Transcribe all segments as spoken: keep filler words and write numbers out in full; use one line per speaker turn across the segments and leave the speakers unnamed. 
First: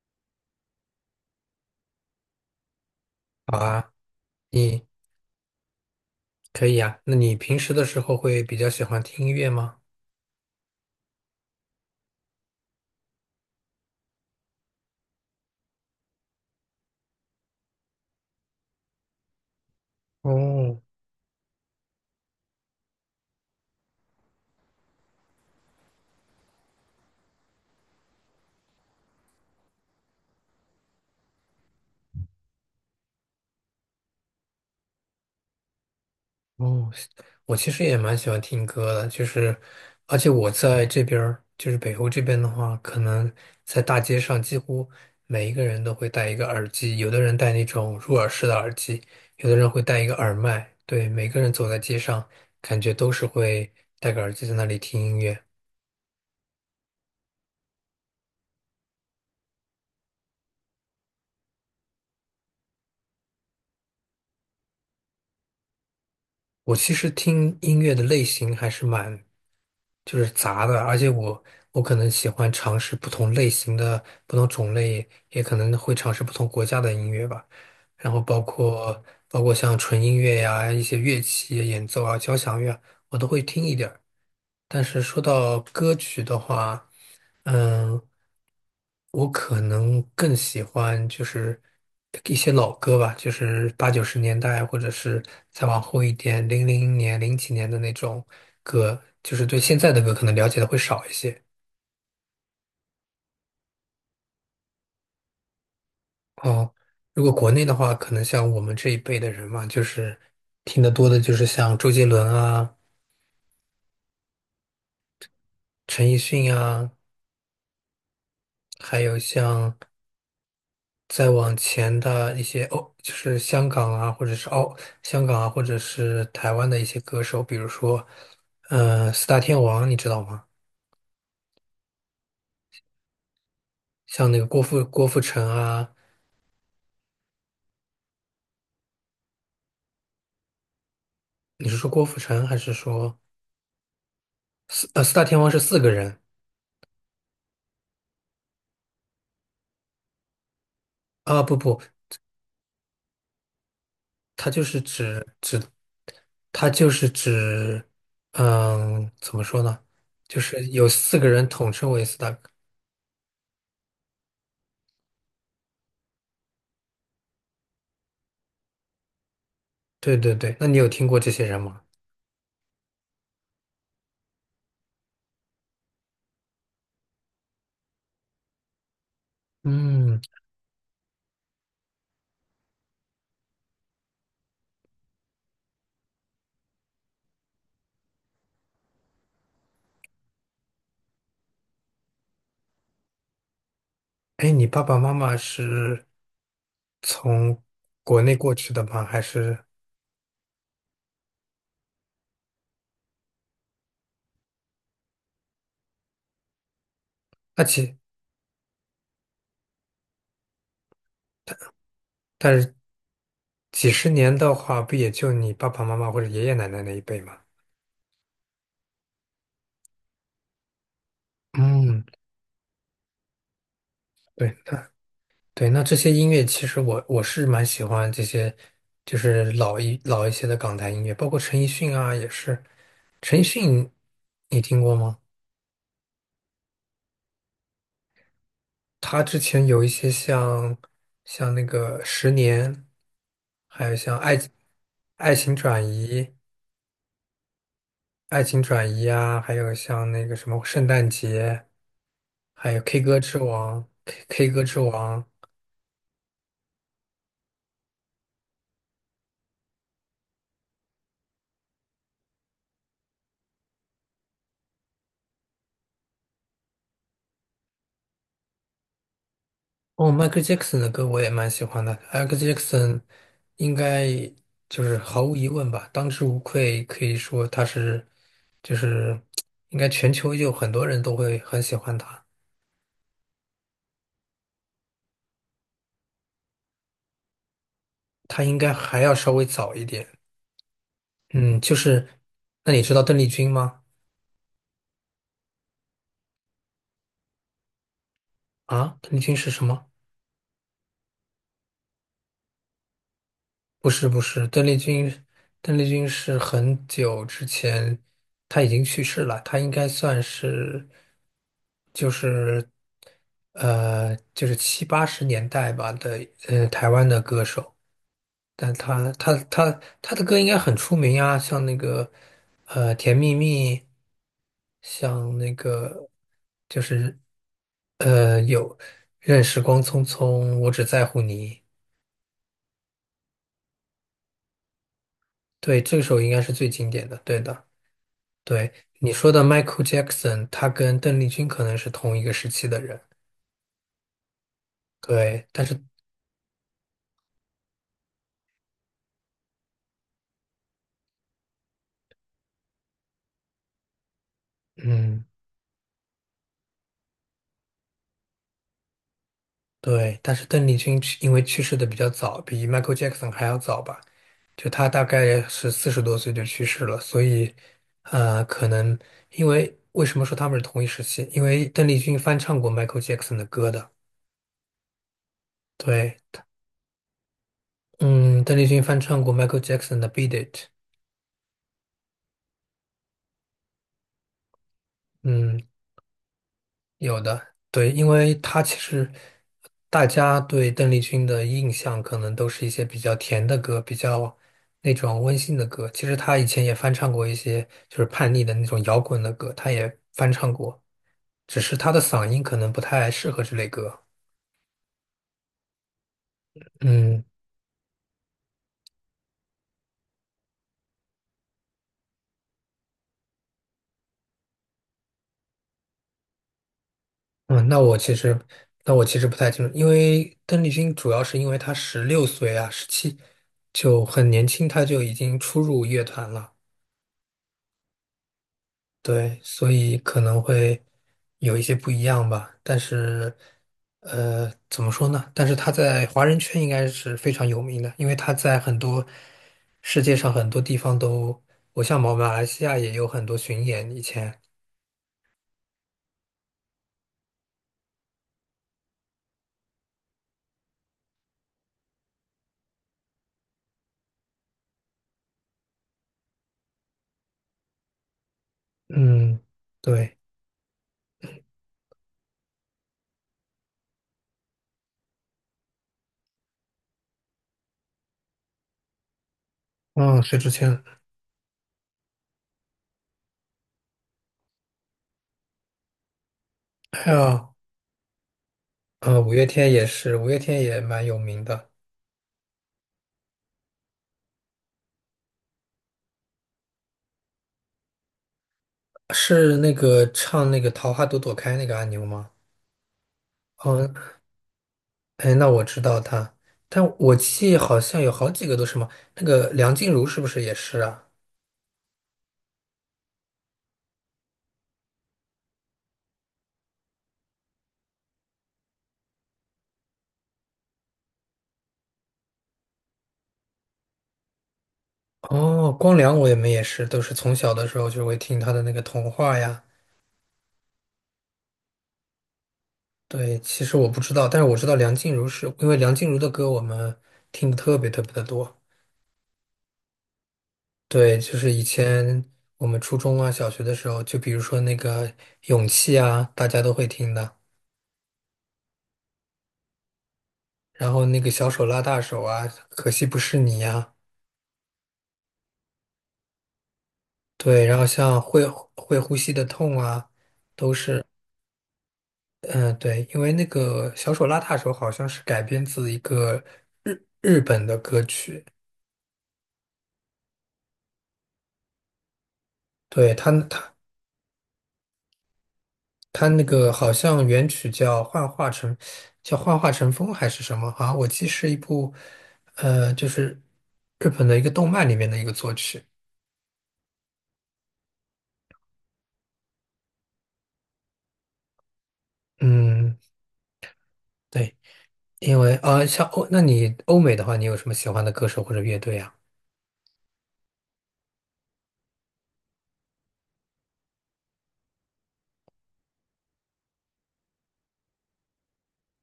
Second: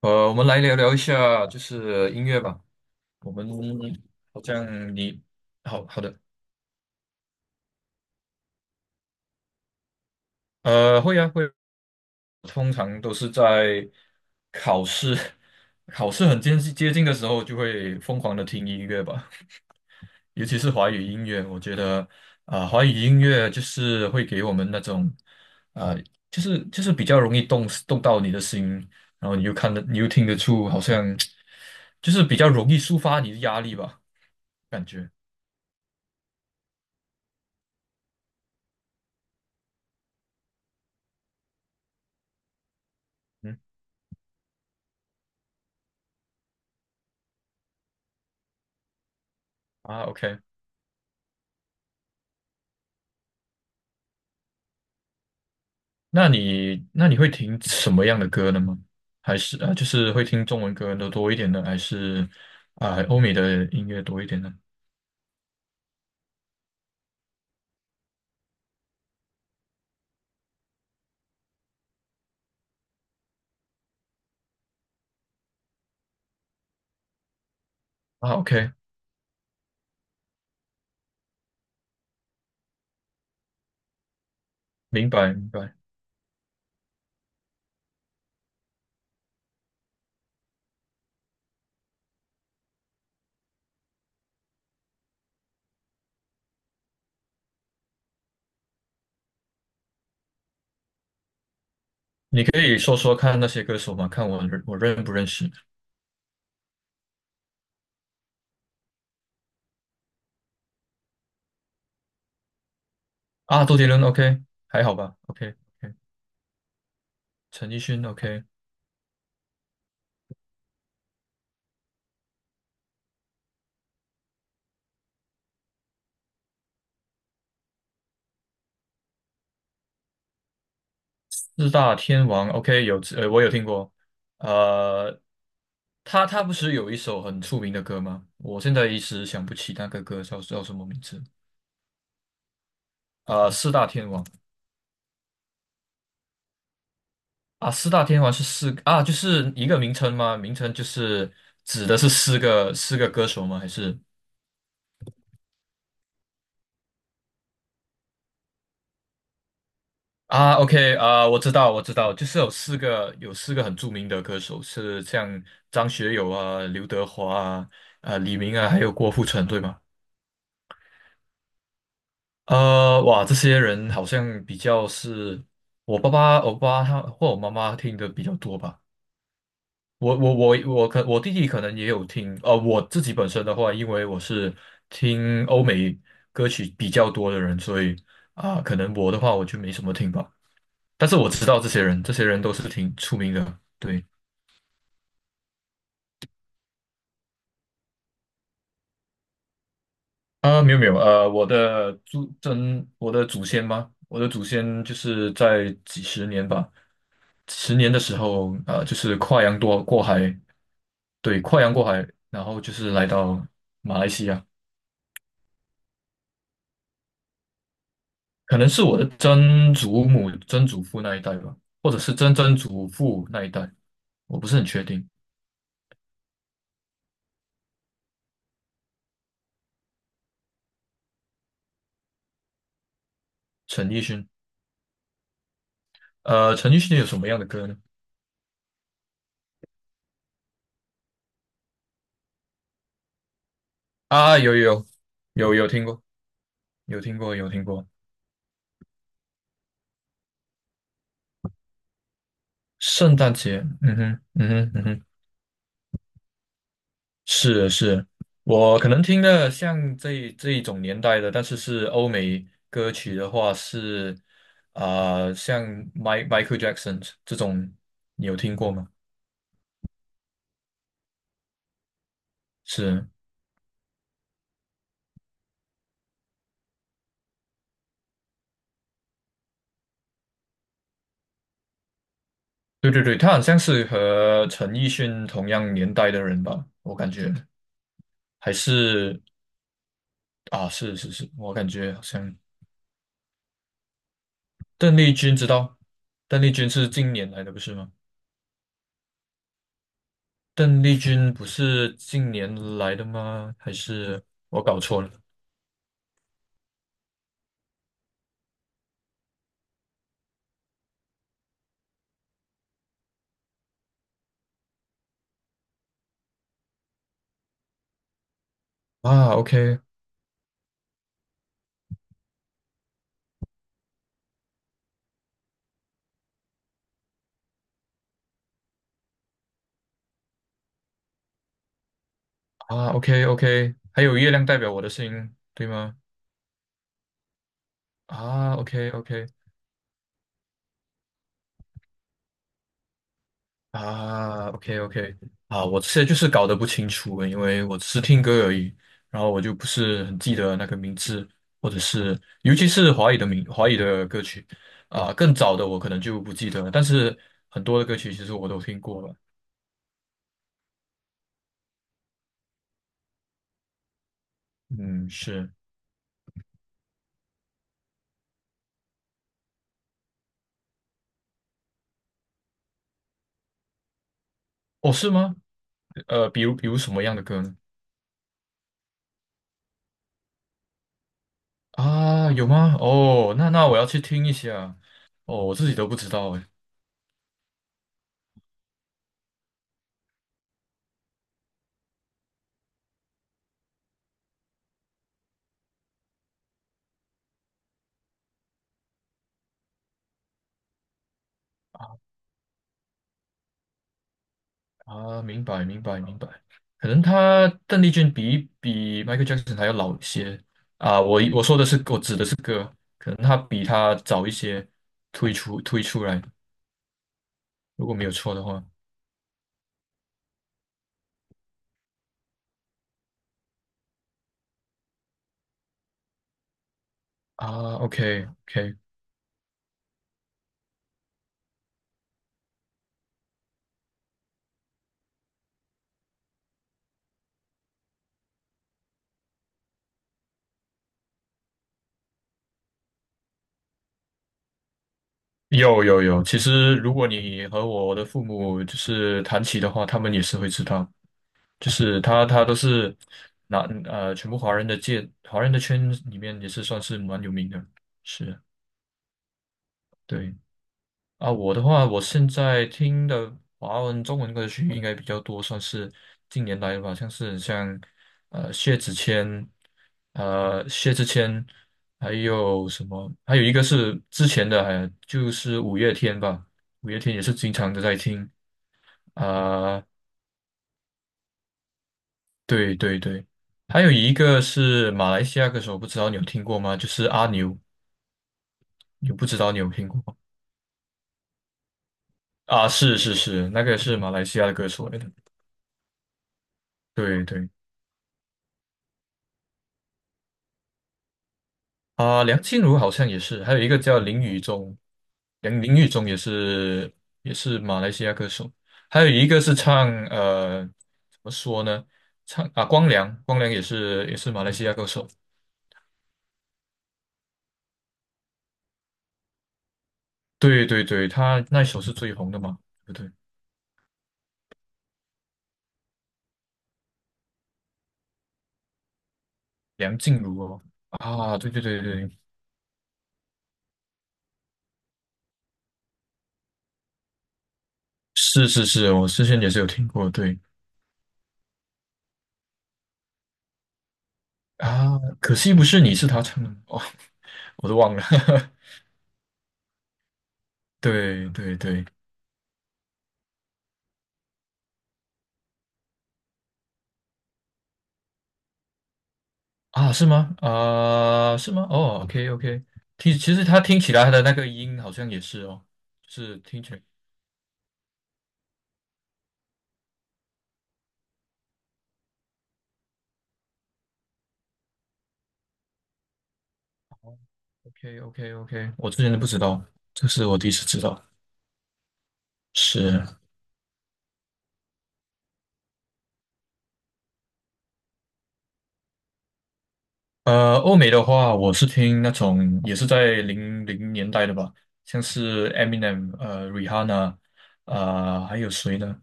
呃，我们来聊聊一下，就是音乐吧。我们
好啊，
好
你
像你好好的，
可以啊。那你平时的时候会比较喜欢听音乐吗？
呃，会啊会啊，通常都是在考试 考试很接近接近的时候，就会疯狂的听音乐吧。尤其是
哦
华语音乐，我觉得啊、华语音乐就是会给我们那种啊、就是就是比较容易动动到你的心，然后你又看得，你又听得出，好像 就是比较容易抒发你的压力吧，感觉。
哦，我其实也蛮喜欢听歌的，就是，而且我在这边儿，就是北欧这边的话，可能
嗯。
在大街上几乎每一个人都会戴一个耳机，有的人戴那种入耳式的耳机，有的人会戴
啊
一个耳
，OK，
麦。对，每个人走在街上，感觉都是会戴个耳机在那里听音乐。
那你那你会听什么样的歌呢吗？还是啊，呃就是会听中文歌的多一点呢，还是啊欧美的音乐多一点呢？
我其实听音乐的类型还是蛮就是杂的，而且我我可能喜欢尝试不同类型的、不同种类，也可能会尝试不同国家的音乐吧。然后
啊
包
，OK，
括包括像纯音乐呀、一些乐器演奏啊、交响乐啊，我都会听一点儿。但是
明
说
白明
到
白。
歌曲的话，嗯，我可能更喜欢就是一些老歌吧，就是八九十年代，或者是再往后一点，零零年、零几年的那种歌，就是对现在的歌可能了解的会少一些。
你可以说说看那些歌手吗？看我认我认不认识？
哦，如果国内的话，可能像我们这一辈的人嘛，就是听得多的就是像周杰伦啊、
啊？周杰伦，OK，还好吧？OK。 OK，
陈奕迅啊，
陈奕迅，OK，
还有像。再往前的一些哦，就是香港啊，或者是澳、香港啊，或者是台湾的一些歌手。比如说，呃，四大天王，你知道吗？
四大天王，OK，有，呃我有听过。
像那个郭富郭富
呃，
城啊。
他他不是有一首很出名的歌吗？我现在一时想不起那个歌叫叫什么名字。
你是说郭富城还是说
啊？四大天王
四呃四大天王是四个人
啊，四大天王是四啊，就是一个名称吗？名称就是
啊？不不，
指的是四个四个歌手吗？还是？
他就是指指他就是指，嗯，怎么说呢？就
啊
是有
？OK
四个
啊，我
人
知
统
道，我
称
知
为
道，
四
就
大。
是有四个有四个很著名的歌手，是像张学友啊、刘德华啊、啊李明啊，还有郭富城，对吗？
对对对，那你有听过这些人吗？
呃，哇，这些人好像比较是我爸爸、我爸爸他或我妈妈听的比较多吧。我
嗯。
我我我可我弟弟可能也有听，呃，我自己本身的话，因为我是听欧美歌曲比较多的人，所以啊，可能我的话我就没什么听吧。但是我知道这些人，这些人都是挺出名的。对
哎，你爸爸妈妈是从国内过去的吗？还是
啊，没有没有，呃，我的祖真，我的祖先吗？我的祖先就是在几十年吧，
那
十年
几，
的时候，呃，就是跨洋多过海，对，跨洋过海，然
但
后就
是
是来到
几
马来
十
西
年
亚。
的话，不也就你爸爸妈妈或者爷爷奶奶那一辈吗？
可能是我的曾祖母、曾祖父那一代吧，或者
嗯，
是曾曾祖父那一代，我不
对，
是很确
那
定。
对，那这些音乐其实我我是蛮喜欢这些，就是老一老一些的港台音乐，包括陈奕迅啊，也是。陈奕
陈
迅，
奕迅，
你听过吗？
呃，陈奕迅有什么样的歌呢？
他之前有一些像像那个《十年》，还有像爱
啊，有有
《爱情
有有有
转
听过，
移》。
有听过，有听过。
《爱情转移》啊，还有像那个什么《圣诞节》，还有《K
圣
歌
诞
之
节，
王》
嗯哼，
K
嗯
K 歌
哼，
之
嗯哼，
王。
是的是的，我可能听的像这这一种年代的，但是是欧美歌曲的话是，啊、像 m i Michael Jackson 这种，你有听过吗？
哦，迈克 c h a e 的歌我也蛮喜欢的。m 克 c h a e
是。
应该就是毫无疑问吧，当之无愧，可以说他是就是应该全球有很多人都会很喜欢他。
对对对，他好像是和陈奕迅同样年代的人吧，我感觉
他
还
应该还要
是
稍微早一点。
啊，是是是，我
嗯，
感
就
觉好
是，
像
那你知道邓丽君吗？
邓丽君知道，邓丽君是近年来的，不是吗？
啊，邓丽君是什么？
邓丽君不是近年来的吗？还
不是不
是
是，
我
邓丽
搞错了？
君，邓丽君是很久之前，她已经去世了，她应该算是，就是，呃，就是七八十年代吧的，呃，台湾的歌手。但她
啊
她
？OK。
她她的歌应该很出名啊，像那个，呃，《甜蜜蜜》，像那个就是呃有《任时光匆匆》，我只在乎你。
啊，OK OK，还有月亮代表我的心，对
对，
吗？
这首应该是最经典的，对的。
啊
对，
，OK
你
OK。
说的 Michael Jackson,他跟邓丽君可能是同一个时期的人。
啊，OK OK。
对，但
啊，
是，
我现在就是搞得不清楚，因为我只是听歌而已，然后我就不是很记得那个名字，或者是尤其是华语的名华语的歌曲啊，
嗯，
更早的我可能就不记得了，但是很多的歌曲其实我都听过了。
对，但是邓丽君去因为去世的比较早，比 Michael Jackson 还要早吧？就他大
嗯，
概
是，
是四十多岁就去世了，所以，呃，可能因为为什么说他们是同一时期？因为邓丽君翻唱过 Michael Jackson 的歌的。
哦，是吗？
对。
呃，比如比如什么样的歌呢？
嗯，邓丽君翻唱过 Michael Jackson 的《Beat It》。
啊，有吗？哦，那那我要去听一下。哦，我
嗯，
自己都不知道哎。
有的，对，因为他其实大家对邓丽君的印象可能都是一些比较甜的歌，比较那种温馨的歌。其实他以前也翻唱过一些就是叛逆的那种摇滚的歌，他也翻唱过，只是他的嗓音可能不太适合这类歌。
啊，明白明白明白，可能
嗯。
他邓丽君比比 Michael Jackson 还要老一些啊。我我说的是我指的是歌，可能他比他早一些推出推出来，
嗯，那
如果
我
没有
其
错
实
的话。
那我其实不太清楚，因为邓丽君主要是因为她十六岁啊，十七，就很年轻，她就已经初入乐团了。
啊，OK OK，
对，所以可能会有一些不一样吧。但是，呃，怎么说呢？但是他在华人圈应该是非常有名的，因为他在很多，世界上很多地方都，我像马来西亚也有很多巡演以前。
有有有，其实如果你和我的父母就是谈起的话，他们也是会知道，就是他他都是拿呃全部华人的界华人的圈里面也是算是蛮有名的，是
嗯，对。
对。啊，我的话，我现在听的华文、中文歌曲应该比较多，算是近年来的吧，像是像呃薛之谦，
嗯，薛之
呃
谦。
薛之谦，还有什么？还有一个是之前的，还就是五月天吧，五月
还
天也是经
有，
常的在听
呃，五月天
啊、
也是，五月天也蛮有名的。
对对对，还有一个是马来西亚歌手，不知道你有听过吗？就是阿牛，你不知道
是
你有
那
听过
个
吗？
唱那个《桃花朵朵开》那个阿牛吗？
啊？是是是，那个是马
嗯。
来西亚的歌手来的，
哎，那我知道他，但我
对对。
记好像有好几个都是嘛。那个梁静茹是不是也是啊？
啊，梁静茹好像也是，还有一个叫林宇中，梁林宇中也是也是马来西亚歌手，还有一个是唱，呃怎么说呢，唱啊光良，光良也是也是马来西亚歌手，
哦，光良我也没也是，都是从小的时候就会听他的那个童话呀。
对对对，他那首是最红的嘛，对不对？
对，其实我不知道，但是我知道梁静茹是因为梁静茹的歌我们听的特别特别的多。
梁静茹哦，
对，就
啊对
是以
对对对，
前我们初中啊、小学的时候，就比如说那个《勇气》啊，大家都会听的。
是是是，我之前也是有听过，对
然后那个小手拉大手啊，可惜不是你呀、啊
啊，可惜不是你是他唱的哦，
对。
我都
然后
忘了，
像会会呼吸的痛啊，都 是，
对对对，
嗯，对。因为那个小手拉大手好像是改编自一个日日本的歌曲，
啊，是吗？啊、是吗？哦，OK，OK，听，
对，他
其实它
他
听起来它的那个音好像也是哦，就
他
是
那
听
个
起来
好像原曲叫《幻化成》，叫《幻化成风》还是什么？好像我记是一部，呃，就是日本的一个动漫里面的一个作曲。
，OK，OK，OK，我之前都不知道，这是我第一次知道。
嗯，
是，
对。因为啊，像欧，那你欧美的话，你有什么喜欢的歌手或者乐队啊？
呃，欧美的话，我是听那种也是在零零年代的吧，像是 Eminem，呃，Rihanna，呃，还有谁呢？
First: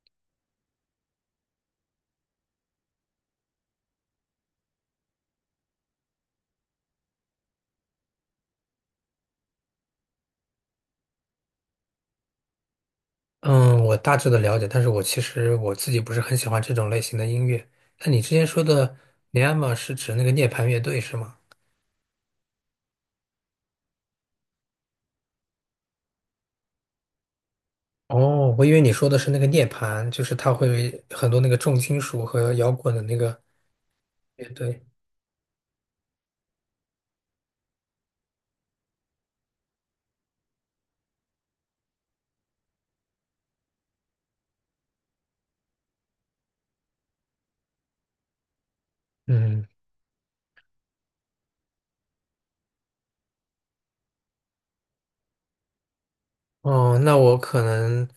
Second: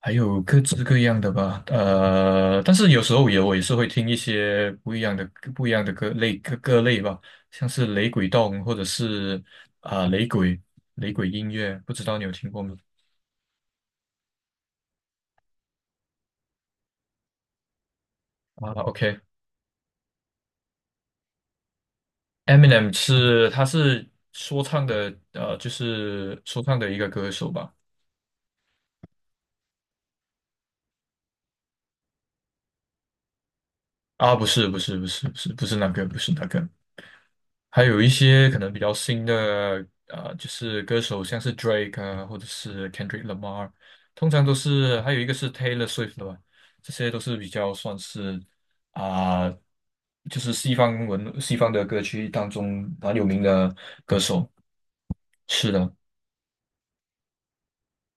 还有各式各样的吧，呃，但是有时候也我也是会听一些不一样的不一样的歌类各各类吧，像是雷鬼动或者是啊、雷鬼雷鬼音乐，不知道你有听过吗？
嗯，我大致的了解，但是我其实我自己不是很喜欢这种类型的音乐。那你之前说
啊
的尼亚玛是指那个涅槃乐队是吗？
，OK，Eminem 是他是说唱的，呃，就是说唱的一个歌手吧？
哦，我以为你说的是那个涅槃，就是它会很多那个重金属和摇滚的那个
啊，不
乐
是不
队。
是不是不是不是那个不是那个，还有一些可能比较新的，呃，就是歌手，像是 Drake 啊，或者是 Kendrick Lamar，通常都是，还有一个是 Taylor Swift 的吧，这些都是比较算是啊、
嗯。
就是西方文西方的歌曲当中蛮有名的歌手。是的，
哦，那我可能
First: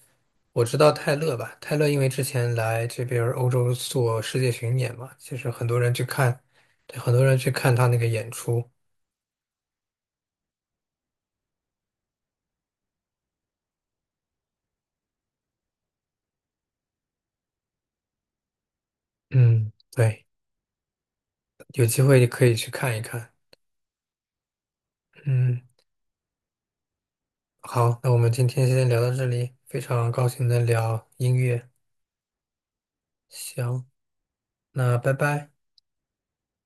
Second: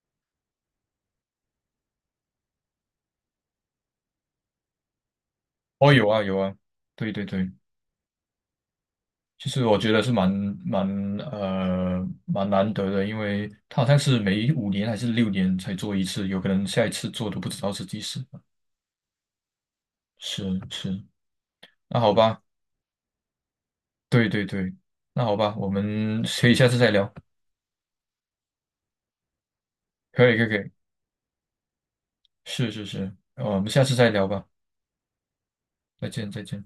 我知道泰勒吧。泰勒因为之前来这边儿欧洲做世界巡演嘛，其实很多人
哦，
去
有啊，有
看，
啊，
对，
对
很多
对
人去
对，
看他那个演出。
其实我觉得是蛮蛮呃蛮难得的，因为他好像是每五年还是六年才做一次，有可能下一次做都不知道是几时。
嗯，对，
是是。
有
那
机
好
会
吧，
可以去看一看。
对对对，那好吧，
嗯。
我们可以下次再聊，
好，那我们今天先聊到这里，非常高
可以可
兴
以可
能
以，
聊音乐。
是是是，呃我们下
行，
次再聊吧，
那拜拜。
再见再见。